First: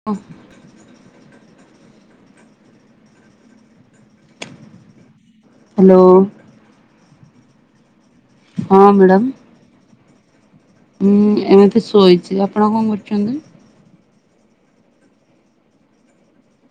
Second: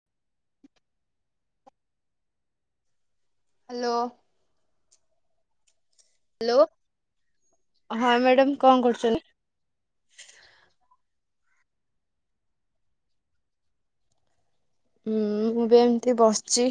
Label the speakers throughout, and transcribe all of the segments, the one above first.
Speaker 1: [unintelligible]
Speaker 2: Hello
Speaker 1: hello
Speaker 2: hello ହଁ madam
Speaker 1: ହଁ
Speaker 2: କଣ କରୁଛନ୍ତି?
Speaker 1: ହଁ ଏମିତି ଶୋଇଛି ଆପଣ କଣ କରୁଛନ୍ତି?
Speaker 2: ହୁଁ ମୁଁ ବି ଏମତି ବସିଛି।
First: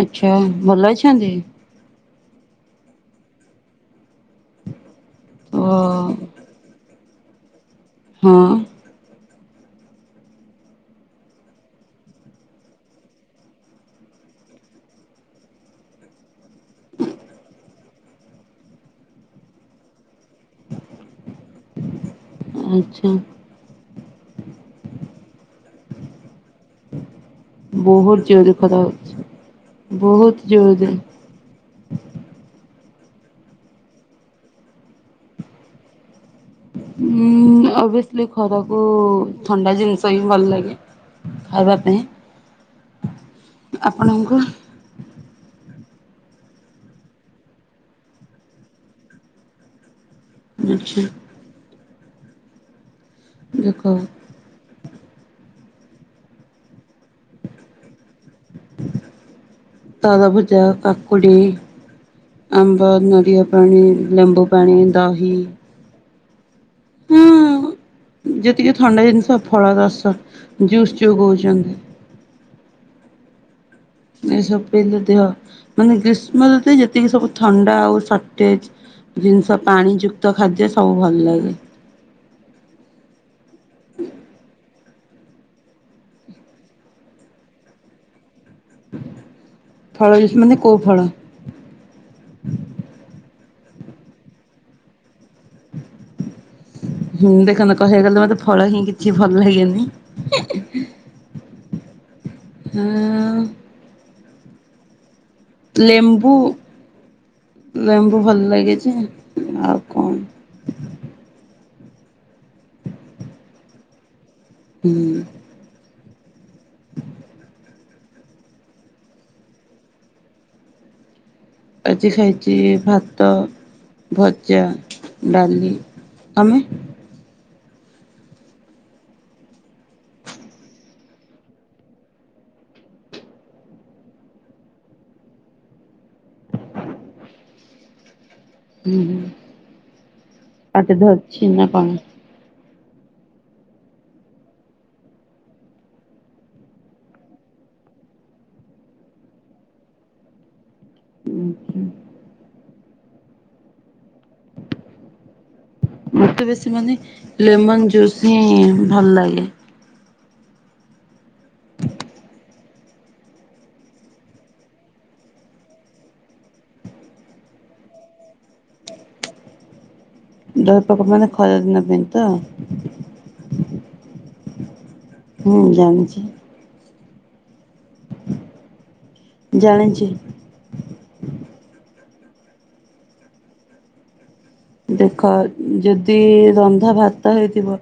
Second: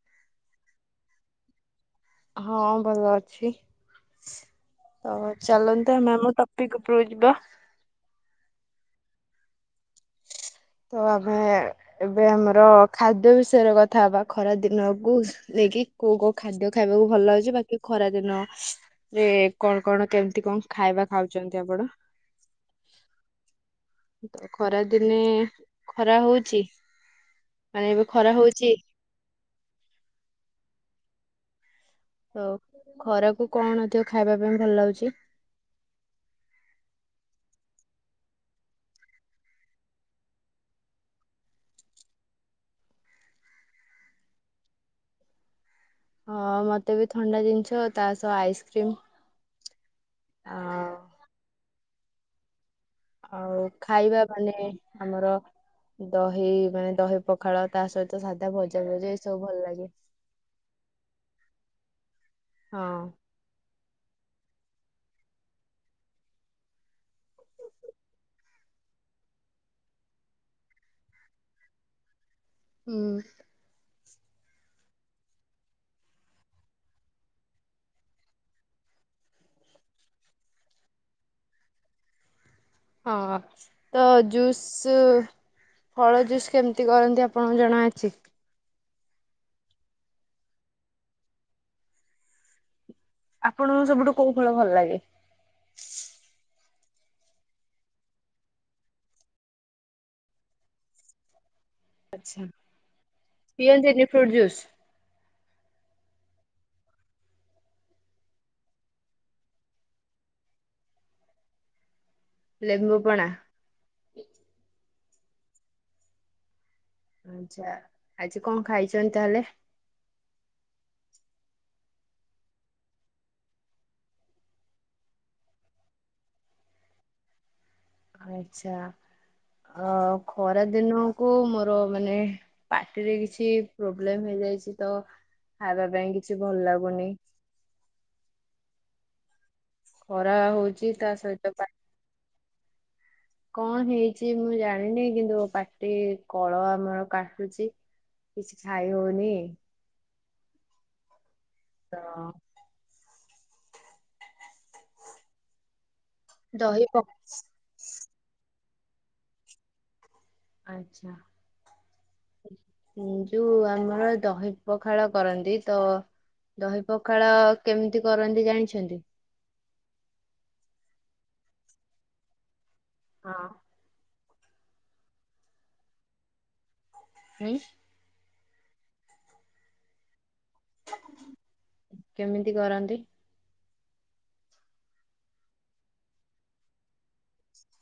Speaker 1: ଆଚ୍ଛା ଭଲ ଅଛନ୍ତି।
Speaker 2: ହଁ ଭଲ ଅଛି ତ
Speaker 1: ଓ
Speaker 2: ଚାଲନ୍ତୁ ଆମେ ଆମ ଟପିକ ପିକ ଉପରକୁ ଯିବା।
Speaker 1: ହଁ
Speaker 2: ତ ଆମେ ଏବେ ଆମର ଖାଦ୍ୟ ବିଷୟରେ କଥା ହବା ଖରା ଦିନକୁ ନେଇକି କୋଉ କୋଉ ଖାଦ୍ୟ ଖାଇବାକୁ ଭଲ ଲାଗୁଛି ବାକି ଖରା ଦିନ କଣ କଣ କେମିତି କଣ ଖାଇବା ଖାଉଛନ୍ତି ଆପଣ?
Speaker 1: ଆଚ୍ଛା
Speaker 2: ଖରା ଦିନେ ଖରା ହଉଛି। ମାନେ ଏବେ
Speaker 1: ବହୁତ ଜୋରେ
Speaker 2: ହଉଛି
Speaker 1: ଖରା ହଉଛି ବହୁତ ଜୋରେ।
Speaker 2: ତ ଖରାକୁ କଣଥିବ ଖାଇବା ପାଇଁ ଭଲ ଲାଗୁଛି।
Speaker 1: ହୁଁ। ଅଭିଅସ୍ଲି ଖରାକୁ ଥଣ୍ଡା ଜିନିଷ ହିଁ ଭଲ ଲାଗେ ଖାଇବା ପାଇଁ। ଆପଣଙ୍କୁ
Speaker 2: ହଁ ମତେ ବି ଥଣ୍ଡା ଜିନିଷ ତା ସହ ଆଇସ୍କ୍ରିମ୍
Speaker 1: ଆଛା।
Speaker 2: ଆଉ
Speaker 1: ଦେଖ
Speaker 2: ଖାଇବା ମାନେ ଆମର ଦହି ମାନେ ଦହି ପ ଖାଳ ତା ସହିତ ସାଧା ଭଜା ଭଜା ଏ ସବୁ ଭଲ ଲାଗେ।
Speaker 1: ଶାଗ ଭଜା କା କୁଡ଼ି ଆମ୍ବ
Speaker 2: ହଁ।
Speaker 1: ନଡ଼ିଆ ପାଣି ଲେମ୍ବୁ ପାଣି ଦହି ହଁ ଯେତିକି ଥଣ୍ଡା ଜିନିଷ ଫଳ ରସ ଜୁସ ଯୋଉ କଉଛନ୍ତି।
Speaker 2: ହୁଁ।
Speaker 1: ଏ ସବୁ ପିଇଲେ ଦେହ ମାନେ ଗ୍ରୀଷ୍ମ ଋତୁରେ ଯେତିକି ସବୁ ଥଣ୍ଡା ଆଉ ସର୍ଟେଜ ଜିନିଷ ପାଣି ଯୁକ୍ତ ଖାଦ୍ୟ ସବୁ ଭଲ ଲାଗେ।
Speaker 2: ହଁ ତ ଜୁସ୍ ଫଳ ଜୁସ୍ କେମିତି କରନ୍ତି ଆପଣଙ୍କୁ ଜଣାଅଛି।
Speaker 1: ଫଳ ଯୁସ୍ ମାନେ କୋଉ ଫଳ।
Speaker 2: ଆପଣଙ୍କୁ ସବୁଠୁ କୋଉ ଫଳ ଭଲ ଲାଗେ।
Speaker 1: ହୁଁ ଦେଖନ୍ତ କହିବାକୁ ଗଲେ ମତେ ଫଳ ହିଁ କିଛି ଭଲ ଲାଗେନି। [inaudible] ଆଁ
Speaker 2: ପିଅନ୍ତିନି ଫ୍ରୁଟ୍ ଜୁସ।
Speaker 1: ଲେମ୍ବୁ ଲେମ୍ବୁ ଭଲ ଲାଗିଛି ଆଉ କଣ।
Speaker 2: ଲେମ୍ବୁ ପଣା।
Speaker 1: ହୁଁ।
Speaker 2: ଆଜି କଣ ଖାଇଛନ୍ତି ତାହେଲେ।
Speaker 1: ଆଜି ଖାଇଛି ଭାତ ଭଜା ଡାଲି ତମେ।
Speaker 2: ଆଛା ଅ ଖରା ଦିନକୁ ମୋର ମାନେ ପାଟିରେ କିଛି ପ୍ରୋବ୍ଲେମ ହେଇଯାଇଛି ତ ଖାଇବା ପାଇଁ କିଛି ଭଲ ଲାଗୁନି।
Speaker 1: ହୁଁ ହୁଁ
Speaker 2: ଖରା ହଉଛି
Speaker 1: ପାଟି
Speaker 2: ତା
Speaker 1: ଧରଛି
Speaker 2: ସହିତ ପା
Speaker 1: ନା କଣ।
Speaker 2: କଣ ହେଇଛି ମୁଁ ଜାଣିନି କିନ୍ତୁ ପାଟି କଳ ଆ ମର କାଟୁଛି। କିଛି ଖାାଇ ହଉନି।
Speaker 1: ଉଁ ହୁଁ।
Speaker 2: [inaudible]
Speaker 1: ମତେ ବେଶୀ
Speaker 2: ଦହି
Speaker 1: ମାନେ
Speaker 2: ପ
Speaker 1: ଲେମନ ଜୁସ୍ ହିଁ ଭଲ ଲାଗେ।
Speaker 2: ଆଚ୍ଛା।
Speaker 1: [inaudible]
Speaker 2: ଉ ଯୋଉ ଆମର ଦହି ପଖାଳ କରନ୍ତି ତ ଦହି ପଖାଳ କେମିତି କରନ୍ତି ଜାଣିଛନ୍ତି।
Speaker 1: ଦହି ପକ ମାନେ ଖରା ଦିନ ପାଇଁ ତ।
Speaker 2: ହଁ।
Speaker 1: ହୁଁ ଜାଣିଛି।
Speaker 2: ହୁଁ।
Speaker 1: ଜାଣିଚି।
Speaker 2: କେମିତି କରନ୍ତି।
Speaker 1: ଦେଖ ଯଦି ରନ୍ଧା ଭାତ ହେଇଥିବ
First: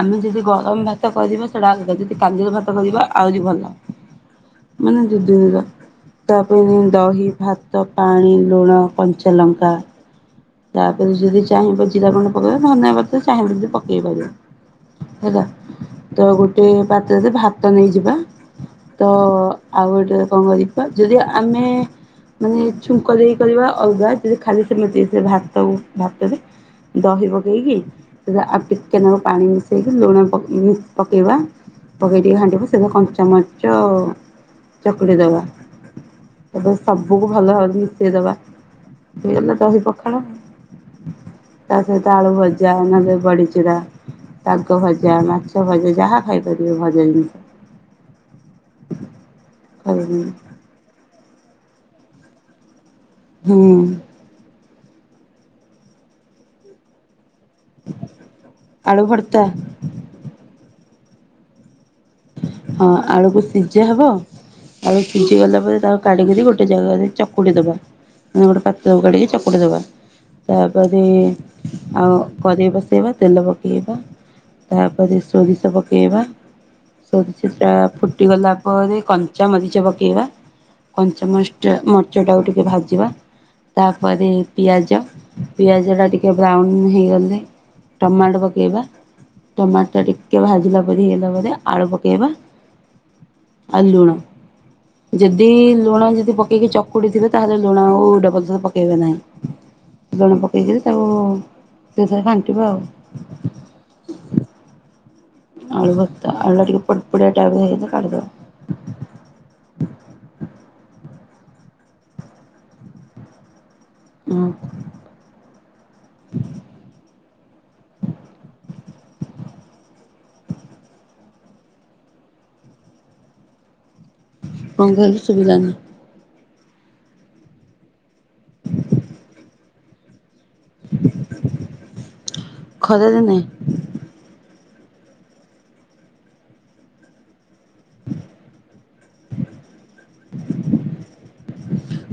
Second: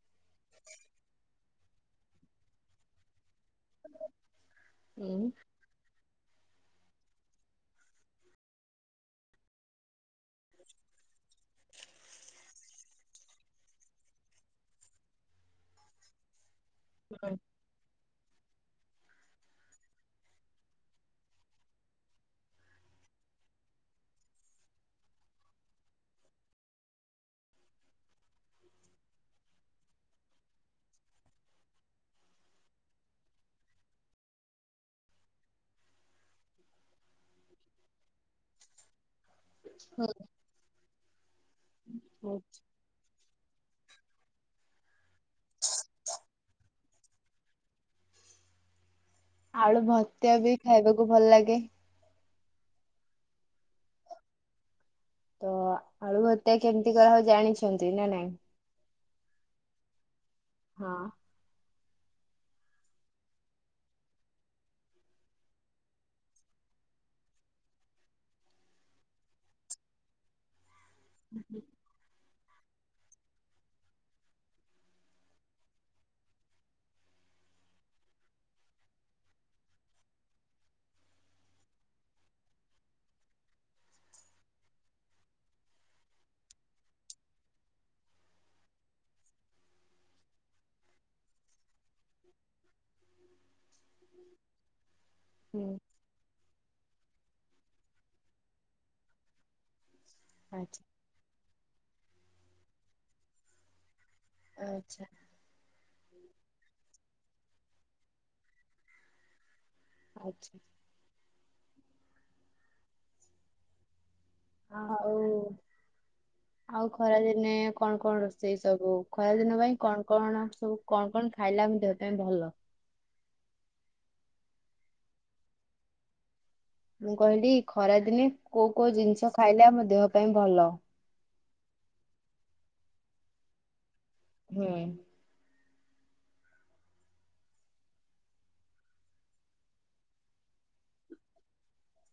Speaker 1: ଆମେ ଯଦି ଗରମ ଭାତ କରିବା ସେଇଟା ଯଦି କାଦୁଅ ଭାତ କରିବା ଆହୁରି ଭଲ। ମାନେ ଦି
Speaker 2: ଉଁ
Speaker 1: ଦିନର। ତା ପାଇଁ ଦହି ଭାତ ପାଣି ଲୁଣ କଞ୍ଚାଲଙ୍କା। ତାପରେ ଯ ଯିଏ ଚାହିଁବ ଜିରା ଗୁଣ୍ଡ ପକେଇବ ନହେନେ ପା ଧନିଆ ପତର ଚାହିଁବ ଯଦି ପକେଇ ପାରିବ। ହେଲା ତ ଗୋଟେ ପାତ୍ରରେ ଭାତ ନେଇଯିବା। ତ ଆଉ ଗୋଟେ କଣ କରିବା ଯଦି ଆମେ ମାନେ ଛୁଙ୍କ ଦେଇ ପାରିବା ଅଲଗା ଯଦି ଖାଲି ସେମିତି ସେ ଭାତ ଭାତରେ ଦହି ପକେଇକି। ଆଉ ଟିକେନାକୁ ପାଣି ମିଶେଇକି ଲୁଣ ପକେଇ ପକେଇବା। ପକେଇ ଟିକେ ହାଣ୍ଡିକୁ ସେ କଞ୍ଚ ମରିଚ ଚକୁଟି ଦେବା। ଏବେ ସବୁକୁ ଭଲ ଭାବେ ମିଶେଇଦବା। ହେଇଗଲା ଦହି ପଖାଳ ତା ସହିତ ଆଳୁ
Speaker 2: ହୁଁ।
Speaker 1: ଭଜା। ନହେଲେ ବଢ଼ିଚୁରା। ଶାଗ ଭଜା ମାଛ ଭଜା ଯାହା ଖାଇପାରିବେ ଭଜା ଜିନିଷ।
Speaker 2: ଆଳୁ ଭର୍ତା
Speaker 1: ହୁଁ
Speaker 2: ବି ଖାଇବାକୁ ଭଲ ଲାଗେ।
Speaker 1: ହୁଁ।
Speaker 2: ତ ଆଳୁ ଭର୍ତା କେମିତି କରାହୁଏ ଜାଣିଛନ୍ତି ନା ନାଇଁ।
Speaker 1: ଆଳୁ ଭର୍ତା।
Speaker 2: ହଁ।
Speaker 1: ହଁ ଆଳୁକୁ ସିଜା ହବ ଆଳୁ ସିଜି ଗଲା ପରେ ତାକୁ କାଢିକିରି ଗୋଟେ ଜାଗାରେ ଚକୁଡି ଦବା। ମାନେ ଗୋଟେ ପାତ୍ରକୁ କାଢିକି ଚକୁଟି ଦବା ତାପରେ ଆଉ କରେଇ ବସେଇବା ତେଲ ପକାଇବା ତାପରେ ସୋରିଷ ପକାଇବା ସୋରିଷ ଟା ଫୁଟି ଗଲା ପରେ କଞ୍ଚା ମରିଚ ପକେଇବା। କଞ୍ଚା ମରିଚିଟା ମରିଚଟାକୁ ଟିକେ ଭାଜିବା। ତାପରେ ପିଆଜ ପିଆଜ ଟା ଟିକେ ବ୍ରାଉନ ହେଇଗଲେ ଟମାଟ ପକେଇବା ଟମାଟ ଟା ଟିକେ ଭାଜିଲା ପରି ହେଇଲା ପରେ ଆଳୁ ପକେଇବା ଆଉ ଲୁଣ ଯଦି
Speaker 2: ହୁଁ
Speaker 1: ଲୁଣ ଯଦି ପ କେଇକି ଚକୁଡିଥିବେ ତାହେଲେ ଲୁଣ ଆଉ ଡବଲ୍ ଥର ପକେଇବେ ନାହିଁ। ଲୁଣ ପକେଇକିରି
Speaker 2: ଆଚ୍ଛା
Speaker 1: ତାକୁ ସେଇଥିରେ ଘାଣ୍ଟିବା ଆଉ।
Speaker 2: ଆଚ୍ଛା।
Speaker 1: ଅଳୁ ଭର୍ତା ଆଳୁ ଟା ଟିକେ ପୋଡ଼ ପୋଡ଼ିଆ ଟାଇପ ର ହେଇଗଲେ କାଢିଦବା।
Speaker 2: ଆଚ୍ଛା।
Speaker 1: ହଁ।
Speaker 2: ହଁ ହଉ ଆଉ ଖରାଦିନେ କଣ କଣ ରୋଷେଇ ସବୁ ଖରା ଦିନ ପାଇଁ କଣ କଣ ସବୁ କଣ କଣ ଖାଇଲା ଆମ ଦେହ ପାଇଁ ଭଲ।
Speaker 1: କଣ କହିଲୁ ସୁବିଲା ନି।
Speaker 2: ମୁଁ କହିଲି ଖରାଦିନେ କୋଉ କୋଉ ଜିନିଷ ଖାଇଲେ ଆମ ଦେହ ପାଇଁ ଭଲ।
Speaker 1: ଖରା ଦିନେ
Speaker 2: ହୁଁ।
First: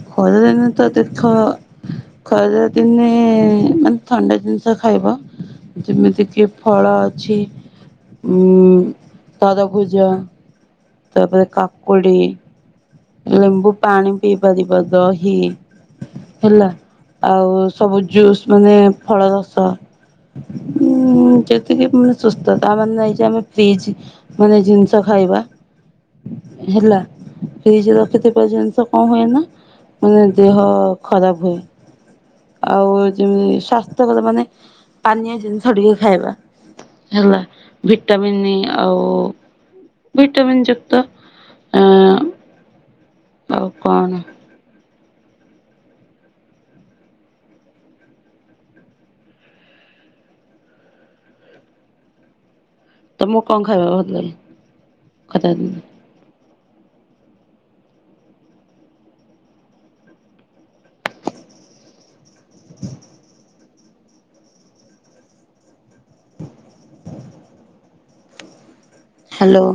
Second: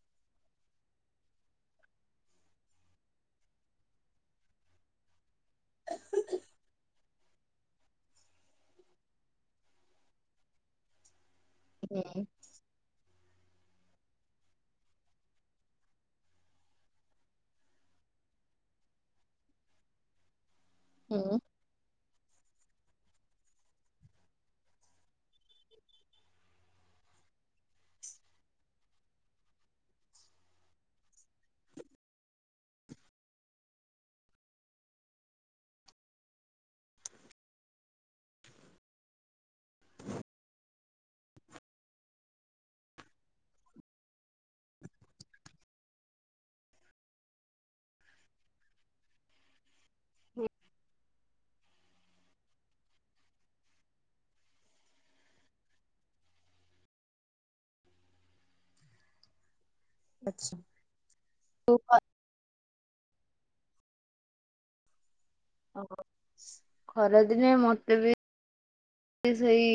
Speaker 1: ଖରାଦିନେ ତ ତୀଖ ଖରା ଦିନେ ମାନେ ଥଣ୍ଡା ଜିନିଷ ଖାଇବ। ଯେମିତି କିି ଫଳ ଅଛି ଉ ତରଭୂଜ ତାପରେ କାକୁଡି
Speaker 2: ହୁଁ
Speaker 1: ଲେମ୍ବୁପାଣି ପିଇ ପାରିବା ଦହି। ହେଲା ଆଉ ସବୁ ଜୁସ୍ ମାନେ ଫଳ ରସ।
Speaker 2: ହୁଁ।
Speaker 1: ଯେତିକିମାନେ ସୁସ୍ଥ ତା ମାନେ ନାହିଁ ଯେ ଆମେ ଫ୍ରିଜ ମାନେ ଜିନ୍ଷ ଖାଇବା। ହେଲା। ଫ୍ରିଜି ରଖିଥିବା ଜିନିଷ କଣ ହୁଏ ନା ମାନେ ଦେହ ଖରାପ ହୁଏ। ଆଉ ଯେମିତି ସ୍ଵାସ୍ଥ୍ୟକର ମାନେ ପାନୀୟ ଜିନିଷ ଟିକେ ଖାଇବା। ହେଲା ଭିଟାମିିନି ଆଉ ଭଟାମିନ୍ ଯୁକ୍ତ ଆ ଆଉ କଣ
Speaker 2: ହୁଁ।
Speaker 1: ତମକୁ କଣ ଖାଇବା ଭଲ ଲାଗେ ଖରାଦିନେ?
Speaker 2: [inaudible] ଖରାଦିନେ ମତେ ବି
Speaker 1: ହ୍ୟାଲୋ।
Speaker 2: ସେଇ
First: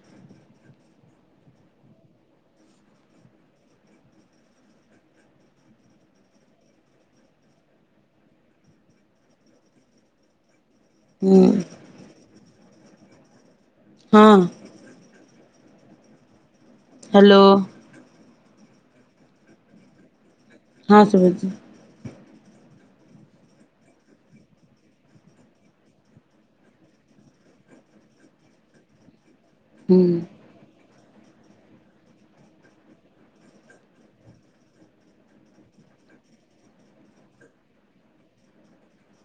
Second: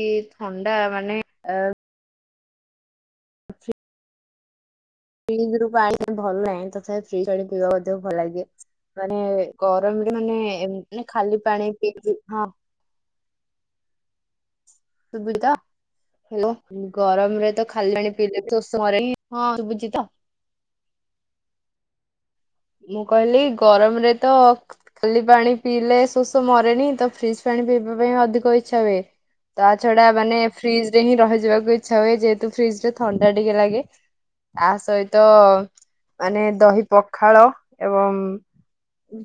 Speaker 2: କି ଥଣ୍ଡା ମାନେ ଆ ଫ୍ରିଜରୁ ପାଣି ଭଲ ନାହିଁ ତଥାପି ଫ୍ରିଜ ପାଣି ପିଇବା ଭଲ ଲାଗେ। ମାନେ ଗରମରେ ମାନେ
Speaker 1: ହୁଁ
Speaker 2: ଖାଲି ପାଣି ପିଇକି ହଁ।
Speaker 1: ହଁ।
Speaker 2: ସୁବିଧା
Speaker 1: ହ୍ୟାଲୋ
Speaker 2: ଗରମରେ ତ ଖାଲି ପାଣି। [inaudible]
Speaker 1: ହଁ ଶୁଭୁଚି।
Speaker 2: ମୁଁ କହିଲି ଗରମରେ ତ ଖାଲି ପାଣି ପିଇଲେ ଶୋଷ ମରେନି ତ ଫ୍ରିଜ୍ ପାଣି ପିଇବା ପାଇଁ ଅଧିକ ଇଚ୍ଛା ହୁଏ। ତା
Speaker 1: ହୁଁ
Speaker 2: ଛଡା ମାନେ ଫ୍ରିଜରେ ହିଁ ରହିଯିବାକୁ ଇଚ୍ଛା ହୁଏ ଯେହେତୁ ଫ୍ରିଜଟା ଥଣ୍ଡା ଟିକେ ଲାଗେ। ତା ସହିତ ମାନେ, ଦହି, ପଖାଳ, ଏବଂ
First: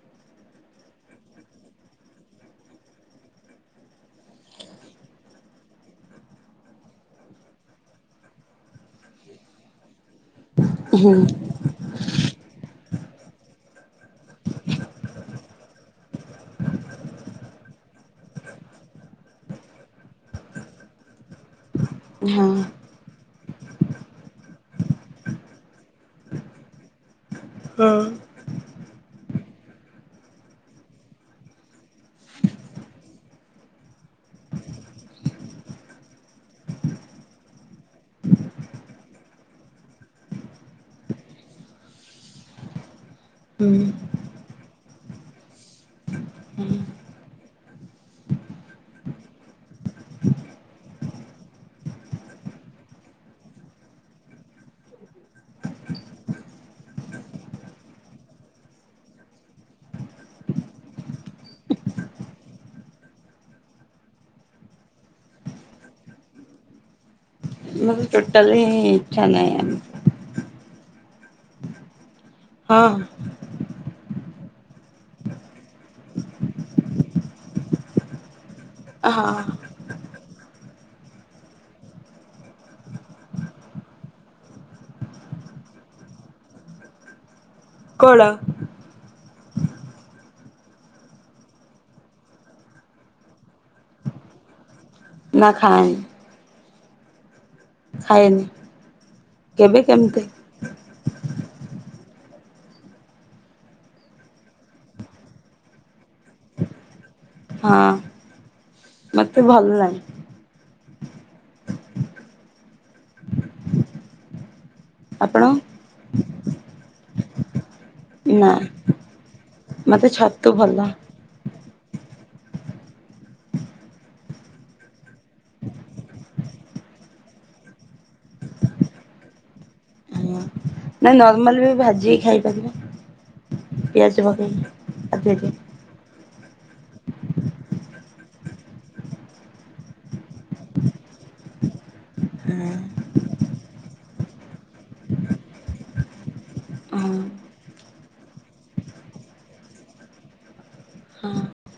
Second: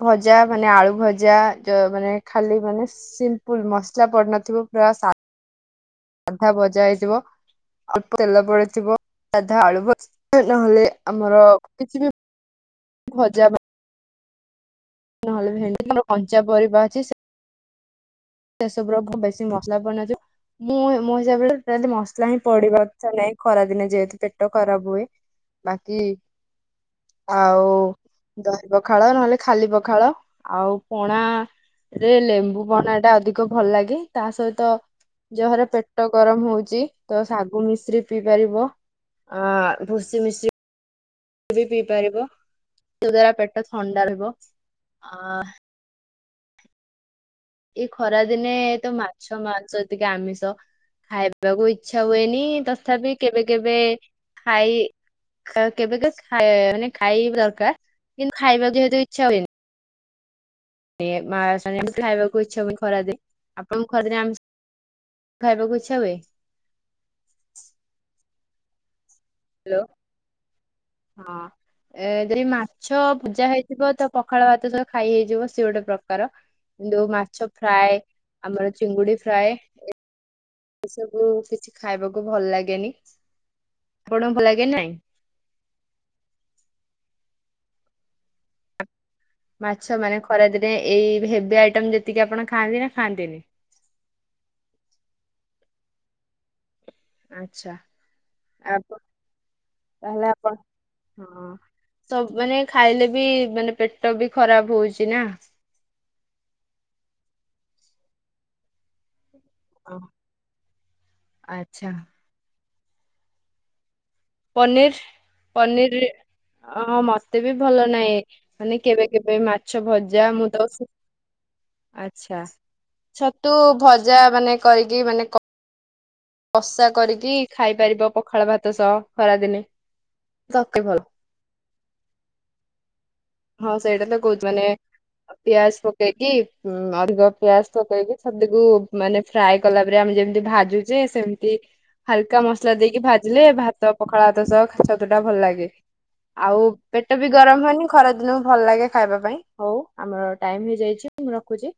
Speaker 2: ଭଜା, ମାନେ, ଆଳୁ, ଭଜା, ଯ ମାନେ ଖାଲି ମାନେ ସିମ୍ପୁଲ ମସଲା ପଡନଥିବ ପ୍ରାୟା ସା ସାଧା, ଭଜା, ହେଇଥିବ ଅଳ୍ପ ତେଲ ପଡିଥିବ ସାଧା, ଆଳୁଭ ନହେଲେ
Speaker 1: ହୁଁ
Speaker 2: ଆମର କିଛି ବି, ଭଜା, ବା ନହେଲେ ଆମର କଞ୍ଚା ପରିବା ଅଛି ସେ ସେସବୁର ବେଶୀ ମସଲା ବନାଯାଏ ମୁଁ ମୋ ହିସାବରେ ଯଦି ମସଲା ହିଁ
Speaker 1: ହଁ
Speaker 2: ପଡିବା ନାଇ ଖରାଦିନେ ଯେହେତୁ ପେଟ ଖରାପ ହୁଏ ବାକି ଆଉ
Speaker 1: ହଁ
Speaker 2: ଦହି, ପଖାଳ, ନହେଲେ ଖାଲି, ପଖାଳ, ଆଉ ପଣା ରେ, ଲେମ୍ବୁ, ପଣାଟା ଅଧି କ ଭଲ ଲାଗେ ତା ସହିତ ଯାହର ପେଟ ଗରମ ହଉଚି ତ, ଶାଗୁ, ମିଶ୍ରି, ପିଇ ପାରିବ। ଆ ଭୁଷ୍ସି ମିଶୀ ବି ପିଇ ପାରିବ ତା ଦ୍ଵାରା ପେଟ
Speaker 1: ହୁଁ
Speaker 2: ଥଣ୍ଡା ରହିବ ଆ
Speaker 1: ହୁଁ
Speaker 2: ଏଇ ଖରାଦିନେ ତ, ମାଛ, ମାଂସ, ଟିକେ ଆମିଷ ଖାଇବାକୁ ଇଚ୍ଛା ହୁଏନି ତଥାପି କେବେ କେବେ ଖାଇ କେବେ କେବେ ଖାଇ ମାନେ ଖାଇବା ଦରକାର କିନ୍ତୁ ଖାଇବାକୁ ଯେହେତୁ ଇଚ୍ଛା ହୁଏନି। [inaudible] ଖାଇବାକୁ ଇଚ୍ଛା ହୁଏନିଆପଣଙ୍କୁ ଖରା ଦିନେ ଆମିଷ ଖାଇବାକୁ ଇଚ୍ଛା ହୁଏ।
Speaker 1: ମୋର ଟୋଟାଲି ହି ଇଚ୍ଛା ନାହିଁ
Speaker 2: ହ୍ୟାଲୋ
Speaker 1: ଆ
Speaker 2: ହଁ ଏ ଯଦି ମାଛ
Speaker 1: ହଁ
Speaker 2: ଭଜା ହେଇ ଥିବ ତ ପଖାଳ ଭାତ ସହ ଖାଇ ହେଇଯିବ ସିଏ ଗୋଟେ ପ୍ରକାର କିନ୍ତୁ ମାଛ ଫ୍ରାଏ ଆମର ଚିଙ୍ଗୁଡି
Speaker 1: ହଁ
Speaker 2: ଫ୍ରାଏ ଏ ସବୁ କିଛି ଖାଇବାକୁ ଭଲ ଲାଗେନି ଆପଣଙ୍କୁ ଭଲ ଲାଗେ ନାଇଁ?
Speaker 1: କଣ?
Speaker 2: ମାଛ ମାନେ ଖରାଦିନେ ଏଇ ହେବି ଆଇଟମ ଯେତିକି ଆପଣ ଖାଆନ୍ତି ନା ଖାଆନ୍ତିନି?
Speaker 1: ନା ଖାଏ
Speaker 2: ଆଚ୍ଛା
Speaker 1: ଖାଏନି
Speaker 2: ଆପ
Speaker 1: କେବେ କେମିତି
Speaker 2: ତାହେଲେ ଆପଣ ହଁ ସବୁ ମାନେ ଖାଇଲେ ବି ମାନେ ପେଟ ବି ଖରାପ ହଉଛି ନା?
Speaker 1: ହଁ। ମୋତେ ଭଲ
Speaker 2: ଓ
Speaker 1: ନାଇ
Speaker 2: ଆଚ୍ଛା। ପନିର
Speaker 1: ଆପଣ
Speaker 2: ପନିର ମତେ ବି ଭଲ ନା ନାଇ
Speaker 1: ନା
Speaker 2: ମାନେ କେବେ କେବେ ମାଛ
Speaker 1: ମତେ
Speaker 2: ଭଜା
Speaker 1: ଛତୁ
Speaker 2: ମୁଁ ତ
Speaker 1: ଭଲ
Speaker 2: ଆଚ୍ଛା ଛତୁ ଭଜା ମାନେ କରିକି ମାନେ କଷା କରିକି ଖାଇପାରିବ ପଖାଳ ଭାତ ସହ ଖରାଦିନେ ତ ଭଲ
Speaker 1: ନର୍ମାଲି ବି ଭାଜିି କି ଖାଇପାରିବା।
Speaker 2: ହଁ, ସେଇଟା
Speaker 1: ପିଆଜ
Speaker 2: ତ କହୁଛି ମାନେ
Speaker 1: ପକେଇକି ଆଧିଅରେ
Speaker 2: ପିଆଜ ପ ପକେଇକି ଅଧିକ ପିଆଜ ପକେଇକି ଛତୁକୁ ମାନେ ଫ୍ରାଏ କଲା ପରିକା ଆମେ ଯେମିତି ଭାଜୁ ଛେ ସେମିତି ହାଲକା ମସଲା ଦେଇକି ଭାଜିଲେ ଭାତ ପଖାଳ ଭାତ ସହ ଛତୁ ଟା ଭଲ ଲାଗେ। ଆଉ
Speaker 1: ହଁ
Speaker 2: ପେଟ ବି ଗରମ ହୁଉନି। ଖରା ଦିନକୁ ଭଲ ଲାଗେ ଖାଇବା ପାଇଁ, ହଉ ଆମର ଟାଇମ ହେଇଯାଇଛି
Speaker 1: ହଁ
Speaker 2: ମୁଁ ରଖୁଛି।